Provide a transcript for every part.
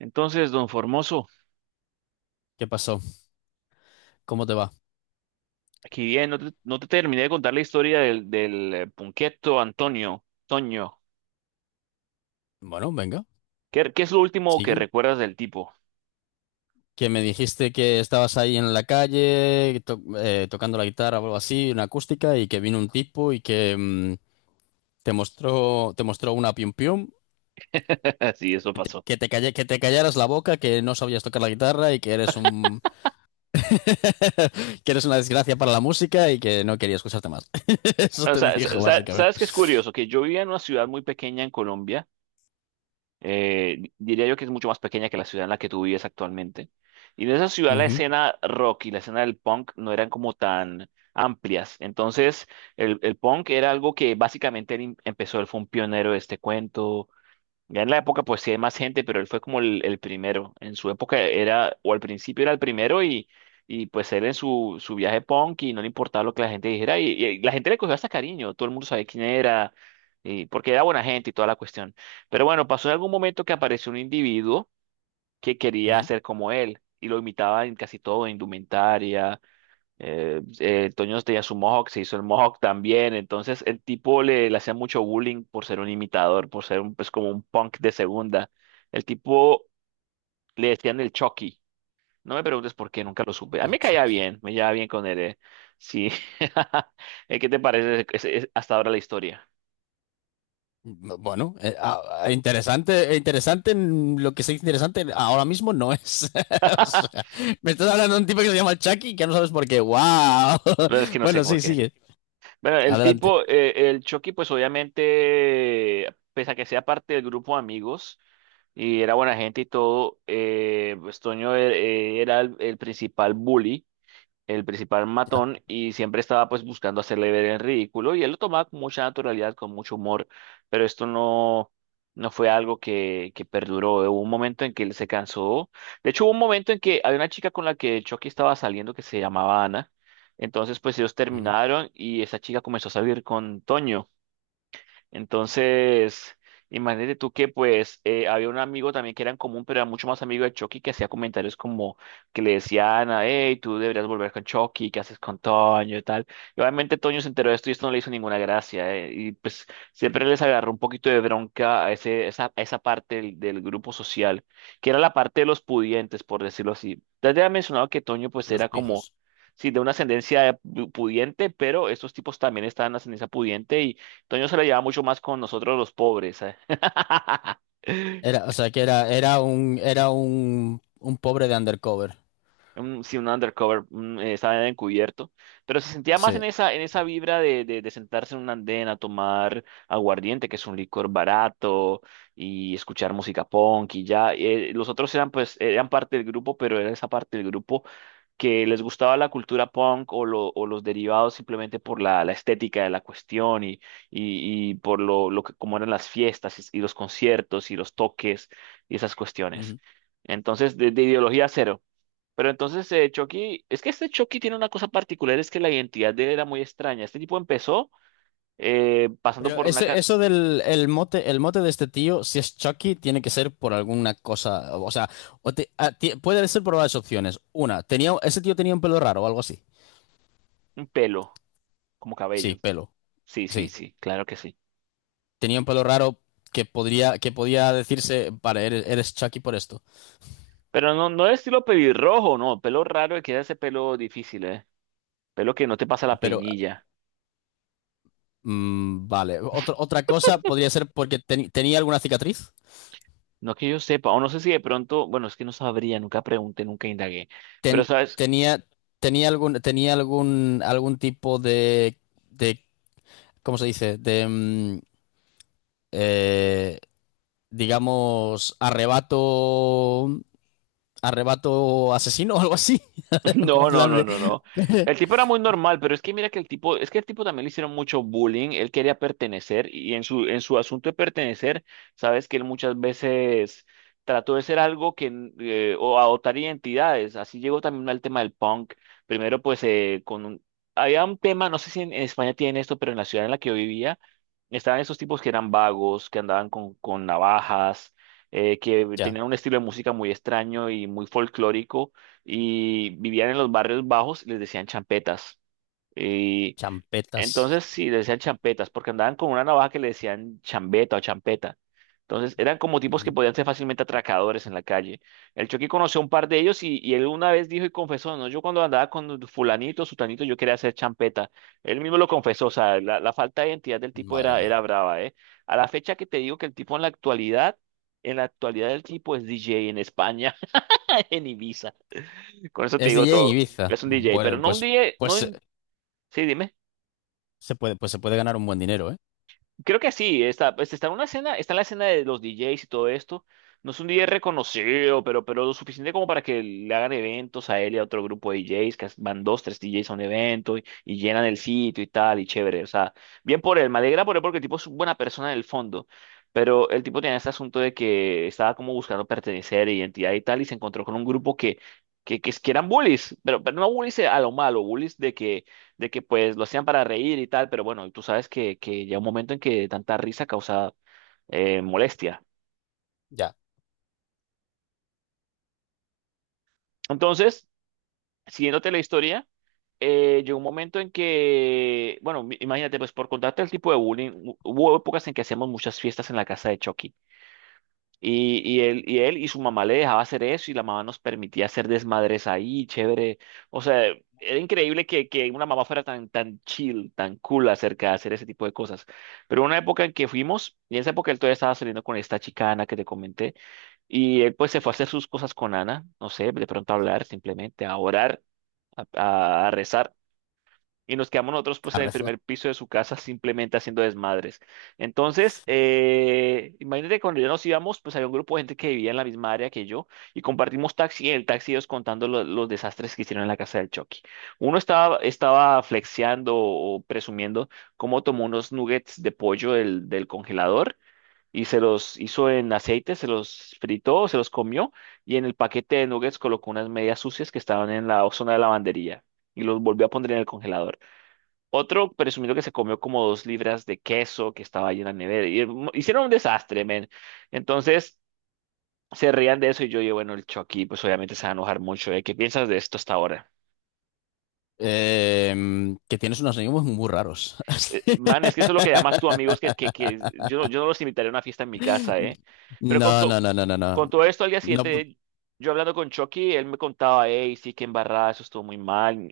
Entonces, don Formoso, ¿Qué pasó? ¿Cómo te va? aquí bien, no te terminé de contar la historia del Punqueto Antonio, Toño. Bueno, venga. ¿Qué es lo último que Sí, recuerdas del tipo? que me dijiste que estabas ahí en la calle tocando la guitarra o algo así, una acústica, y que vino un tipo y que te mostró una pium pium, Sí, eso y pasó. Que te callaras la boca, que no sabías tocar la guitarra y que eres un que eres una desgracia para la música y que no quería escucharte más. Eso O te sea, dijo básicamente. ¿sabes qué es curioso? Que yo vivía en una ciudad muy pequeña en Colombia, diría yo que es mucho más pequeña que la ciudad en la que tú vives actualmente. Y en esa ciudad la Ujú, escena rock y la escena del punk no eran como tan amplias. Entonces, el punk era algo que básicamente él empezó, él fue un pionero de este cuento. Ya en la época pues sí hay más gente, pero él fue como el primero. En su época era, o al principio era el primero y pues él en su viaje punk y no le importaba lo que la gente dijera y la gente le cogió hasta cariño, todo el mundo sabía quién era, y, porque era buena gente y toda la cuestión. Pero bueno, pasó en algún momento que apareció un individuo que quería ser como él y lo imitaba en casi todo, en indumentaria, Toño tenía su mohawk, se hizo el mohawk también. Entonces el tipo le hacía mucho bullying por ser un imitador, por ser un, pues, como un punk de segunda. El tipo le decían el Chucky. No me preguntes por qué, nunca lo supe. A mí me caía ujú. bien, me llevaba bien con él. Sí. ¿Qué te parece hasta ahora la historia? Bueno, interesante, interesante, en lo que sea interesante ahora mismo no es. O La sea, me estás hablando de un tipo que se llama Chucky y que no sabes por qué. ¡Wow! verdad es que no sé Bueno, por sí, qué. sigue. Bueno, el Adelante. tipo, el Chucky, pues obviamente, pese a que sea parte del grupo de amigos. Y era buena gente y todo. Pues Toño era el principal bully, el principal Ya. matón, y siempre estaba pues buscando hacerle ver el ridículo, y él lo tomaba con mucha naturalidad, con mucho humor, pero esto no fue algo que perduró. Hubo un momento en que él se cansó. De hecho, hubo un momento en que había una chica con la que Chucky estaba saliendo que se llamaba Ana. Entonces, pues ellos Ujú. terminaron y esa chica comenzó a salir con Toño. Entonces, imagínate tú que pues había un amigo también que era en común, pero era mucho más amigo de Chucky que hacía comentarios como que le decían, a, hey, tú deberías volver con Chucky, ¿qué haces con Toño y tal? Y obviamente Toño se enteró de esto y esto no le hizo ninguna gracia, y pues siempre les agarró un poquito de bronca a a esa parte del grupo social, que era la parte de los pudientes, por decirlo así. Ya te había mencionado que Toño pues Los era como... pijos. Sí, de una pudiente, pero estos tipos también estaban en ascendencia pudiente y Toño se la lleva mucho más con nosotros los pobres. ¿Eh? Era, o sea, que era un pobre de undercover. Sí, un undercover, un, estaba encubierto, pero se sentía más Sí. En esa vibra de sentarse en un andén a tomar aguardiente, que es un licor barato, y escuchar música punk y ya. Los otros eran pues, eran parte del grupo, pero era esa parte del grupo que les gustaba la cultura punk o los derivados simplemente por la estética de la cuestión y, y por cómo eran las fiestas y los conciertos y los toques y esas cuestiones. Ujú. Entonces, de ideología cero. Pero entonces, Chucky, es que este Chucky tiene una cosa particular, es que la identidad de él era muy extraña. Este tipo empezó pasando Pero por una, eso del el mote de este tío, si es Chucky, tiene que ser por alguna cosa. O sea, o te- a- ti- puede ser por varias opciones. Una, ese tío tenía un pelo raro o algo así. un pelo, como Sí, cabello. pelo. Sí, sí, Sí. sí, claro que sí. Tenía un pelo raro que podía decirse, vale, eres Chucky por esto. Pero no, no de estilo pelirrojo, no, pelo raro, que era ese pelo difícil, ¿eh? Pelo que no te pasa la Pero, peinilla. Vale. Otra otra cosa podría ser porque tenía alguna cicatriz. No que yo sepa, o no sé si de pronto, bueno, es que no sabría, nunca pregunté, nunca indagué. Pero Ten- sabes, tenía, Tenía algún algún tipo de, de, ¿cómo se dice? De, eh, digamos, arrebato, arrebato asesino o algo así. En no, no, plan no, de... no, no. El tipo era muy normal, pero es que mira que el tipo, es que el tipo también le hicieron mucho bullying, él quería pertenecer y en su asunto de pertenecer, sabes que él muchas veces trató de ser algo que, o adoptar identidades, así llegó también al tema del punk, primero pues había un tema, no sé si en España tienen esto, pero en la ciudad en la que yo vivía, estaban esos tipos que eran vagos, que andaban con navajas, que Ya, tenían un estilo de música muy extraño y muy folclórico y vivían en los barrios bajos y les decían champetas. Y champetas. entonces sí, les decían champetas, porque andaban con una navaja que le decían chambeta o champeta. Entonces eran como tipos que Ujú. podían ser fácilmente atracadores en la calle. El Chucky conoció a un par de ellos y él una vez dijo y confesó, no, yo cuando andaba con fulanito, sutanito, yo quería hacer champeta. Él mismo lo confesó, o sea, la falta de identidad del tipo Madre era, era mía. brava, ¿eh? A la fecha que te digo que el tipo en la actualidad el tipo es DJ en España, en Ibiza. Con eso te Es digo DJ en todo. Ibiza. Es un DJ, pero Bueno, no un pues, DJ, no pues, eh, un- Sí, dime. se puede, pues se puede ganar un buen dinero, ¿eh? Creo que sí, está, pues, está en una escena, está en la escena de los DJs y todo esto. No es un DJ reconocido, pero lo suficiente como para que le hagan eventos a él y a otro grupo de DJs, que van dos, tres DJs a un evento y llenan el sitio y tal, y chévere. O sea, bien por él, me alegra por él porque el tipo es una buena persona en el fondo. Pero el tipo tenía este asunto de que estaba como buscando pertenecer, identidad y tal, y se encontró con un grupo que eran bullies, pero no bullies a lo malo, bullies de que pues lo hacían para reír y tal, pero bueno, tú sabes que llega un momento en que tanta risa causa molestia. Ya. Entonces, siguiéndote la historia, llegó un momento en que, bueno, imagínate, pues por contarte el tipo de bullying, hubo épocas en que hacíamos muchas fiestas en la casa de Chucky. Y, y él y su mamá le dejaba hacer eso y la mamá nos permitía hacer desmadres ahí, chévere. O sea, era increíble que una mamá fuera tan, tan chill, tan cool acerca de hacer ese tipo de cosas. Pero una época en que fuimos, y en esa época él todavía estaba saliendo con esta chica Ana que te comenté, y él pues se fue a hacer sus cosas con Ana, no sé, de pronto a hablar simplemente, a orar, a rezar y nos quedamos nosotros pues A en el rezar. primer piso de su casa simplemente haciendo desmadres. Entonces, imagínate que cuando ya nos íbamos, pues había un grupo de gente que vivía en la misma área que yo y compartimos taxi y en el taxi ellos contando los desastres que hicieron en la casa del Chucky. Uno estaba flexeando o presumiendo cómo tomó unos nuggets de pollo del congelador. Y se los hizo en aceite, se los fritó, se los comió y en el paquete de nuggets colocó unas medias sucias que estaban en la zona de lavandería y los volvió a poner en el congelador. Otro presumido que se comió como dos libras de queso que estaba ahí en la nevera. Y, hicieron un desastre, men. Entonces se reían de eso y yo digo, bueno, el Chucky, pues obviamente se va a enojar mucho, ¿eh? ¿Qué piensas de esto hasta ahora? Que tienes unos amigos muy raros. Man, es que eso es lo que llamas tú, amigos, que yo, yo no los invitaría a una fiesta en mi casa, ¿eh? Pero No, no, no, no, no, con no. todo esto, al día No, p- siguiente, yo hablando con Chucky, él me contaba, hey, sí, que embarrada, eso estuvo muy mal.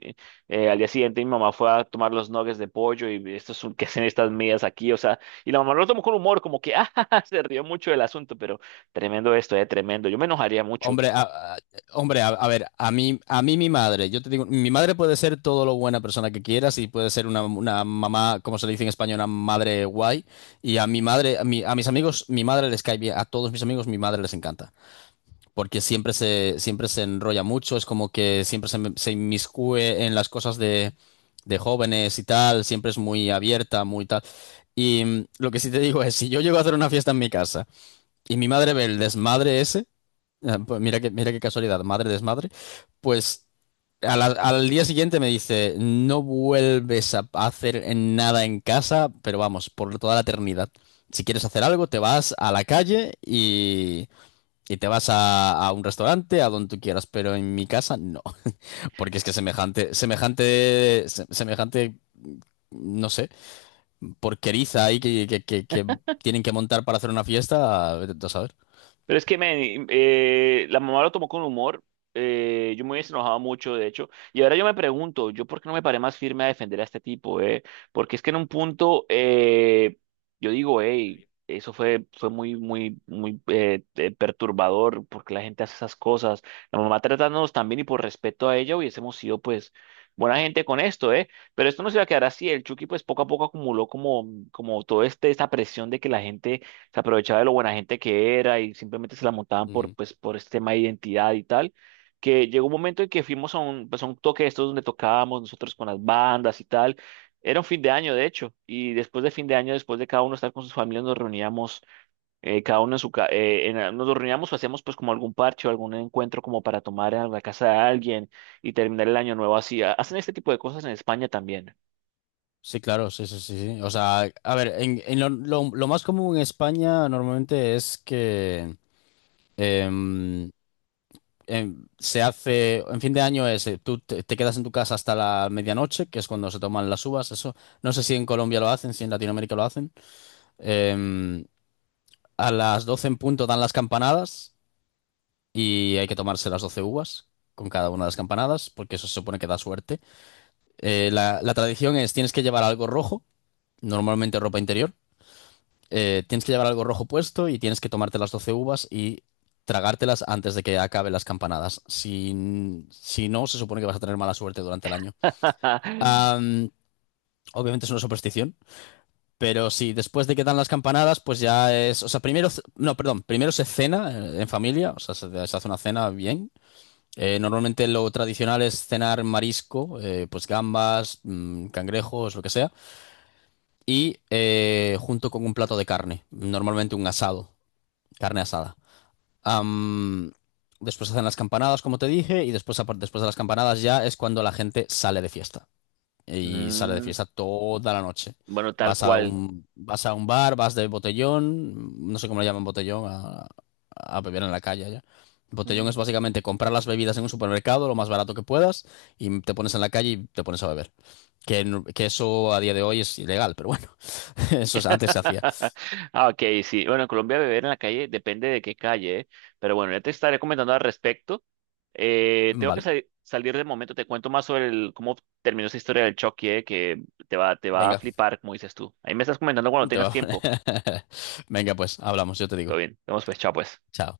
Al día siguiente, mi mamá fue a tomar los nuggets de pollo y esto es un, ¿qué hacen estas medias aquí? O sea, y la mamá lo tomó con humor, como que, ah, ja, ja, ja", se rió mucho del asunto, pero tremendo esto, tremendo. Yo me enojaría mucho. hombre, a, a- Hombre, a ver, a mí mi madre, yo te digo, mi madre puede ser todo lo buena persona que quieras y puede ser una mamá, como se le dice en España, una madre guay. Y a mi madre, a mis amigos, mi madre les cae bien, a todos mis amigos, mi madre les encanta. Porque siempre se enrolla mucho, es como que se inmiscuye en las cosas de jóvenes y tal, siempre es muy abierta, muy tal. Y lo que sí te digo es, si yo llego a hacer una fiesta en mi casa y mi madre ve el desmadre ese, pues mira que, mira qué casualidad, madre desmadre, pues al día siguiente me dice, no vuelves a hacer en nada en casa, pero vamos, por toda la eternidad. Si quieres hacer algo, te vas a la calle y te vas a un restaurante, a donde tú quieras, pero en mi casa no, porque es que semejante, no sé, porqueriza ahí que tienen que montar para hacer una fiesta, vete tú a saber. Pero es que, men, la mamá lo tomó con humor. Eh, yo me hubiese enojado mucho, de hecho. Y ahora yo me pregunto, ¿yo por qué no me paré más firme a defender a este tipo? ¿Eh? Porque es que en un punto, yo digo, hey, eso fue muy, muy, muy perturbador porque la gente hace esas cosas. La mamá tratándonos también y por respeto a ella hubiésemos sido, pues, buena gente con esto, ¿eh? Pero esto no se va a quedar así. El Chucky, pues, poco a poco acumuló como, como todo este, esta presión de que la gente se aprovechaba de lo buena gente que era y simplemente se la montaban por, Ujú. pues, por este tema de identidad y tal, que llegó un momento en que fuimos a un, pues, a un toque de estos donde tocábamos nosotros con las bandas y tal. Era un fin de año, de hecho, y después de fin de año, después de cada uno estar con sus familias, nos reuníamos, cada uno en su casa, nos reuníamos o hacíamos pues como algún parche o algún encuentro como para tomar en la casa de alguien y terminar el año nuevo así. Hacen este tipo de cosas en España también. Sí, claro, sí, sí, sí, sí. O sea, a ver, en lo, lo más común en España normalmente es que em, se hace, en fin de año es, tú te quedas en tu casa hasta la medianoche, que es cuando se toman las uvas, eso. No sé si en Colombia lo hacen, si en Latinoamérica lo hacen. Em, a las 12 en punto dan las campanadas y hay que tomarse las 12 uvas con cada una de las campanadas porque eso se supone que da suerte. La tradición es tienes que llevar algo rojo, normalmente ropa interior. Tienes que llevar algo rojo puesto y tienes que tomarte las 12 uvas y tragártelas antes de que acaben las campanadas. Si si no, se supone que vas a tener mala suerte durante el año. Am, Obviamente es una superstición. Pero sí, después de que dan las campanadas, pues ya es. O sea, primero. C- No, perdón. Primero se cena en familia. O sea, se hace una cena bien. Normalmente lo tradicional es cenar marisco, pues gambas, cangrejos, lo que sea. Y junto con un plato de carne. Normalmente un asado. Carne asada. Am, Después hacen las campanadas, como te dije. Y después, después de las campanadas ya es cuando la gente sale de fiesta y sales de Mm, fiesta toda la noche. bueno, tal Vas a cual. Vas a un bar, vas de botellón, no sé cómo le llaman botellón, a beber en la calle allá. Botellón es Mm. básicamente comprar las bebidas en un supermercado lo más barato que puedas y te pones en la calle y te pones a beber. Que, que eso a día de hoy es ilegal, pero bueno, eso es- antes se hacía. Ah, ok, sí. Bueno, en Colombia beber en la calle depende de qué calle, ¿eh? Pero bueno, ya te estaré comentando al respecto. Tengo que Vale, salir de momento, te cuento más sobre cómo terminó esa historia del choque, ¿eh? Que te va a venga, flipar, como dices tú. Ahí me estás comentando cuando te tengas va- tiempo. Venga, pues hablamos, yo te Todo digo. bien, vemos pues, chao pues. Chao.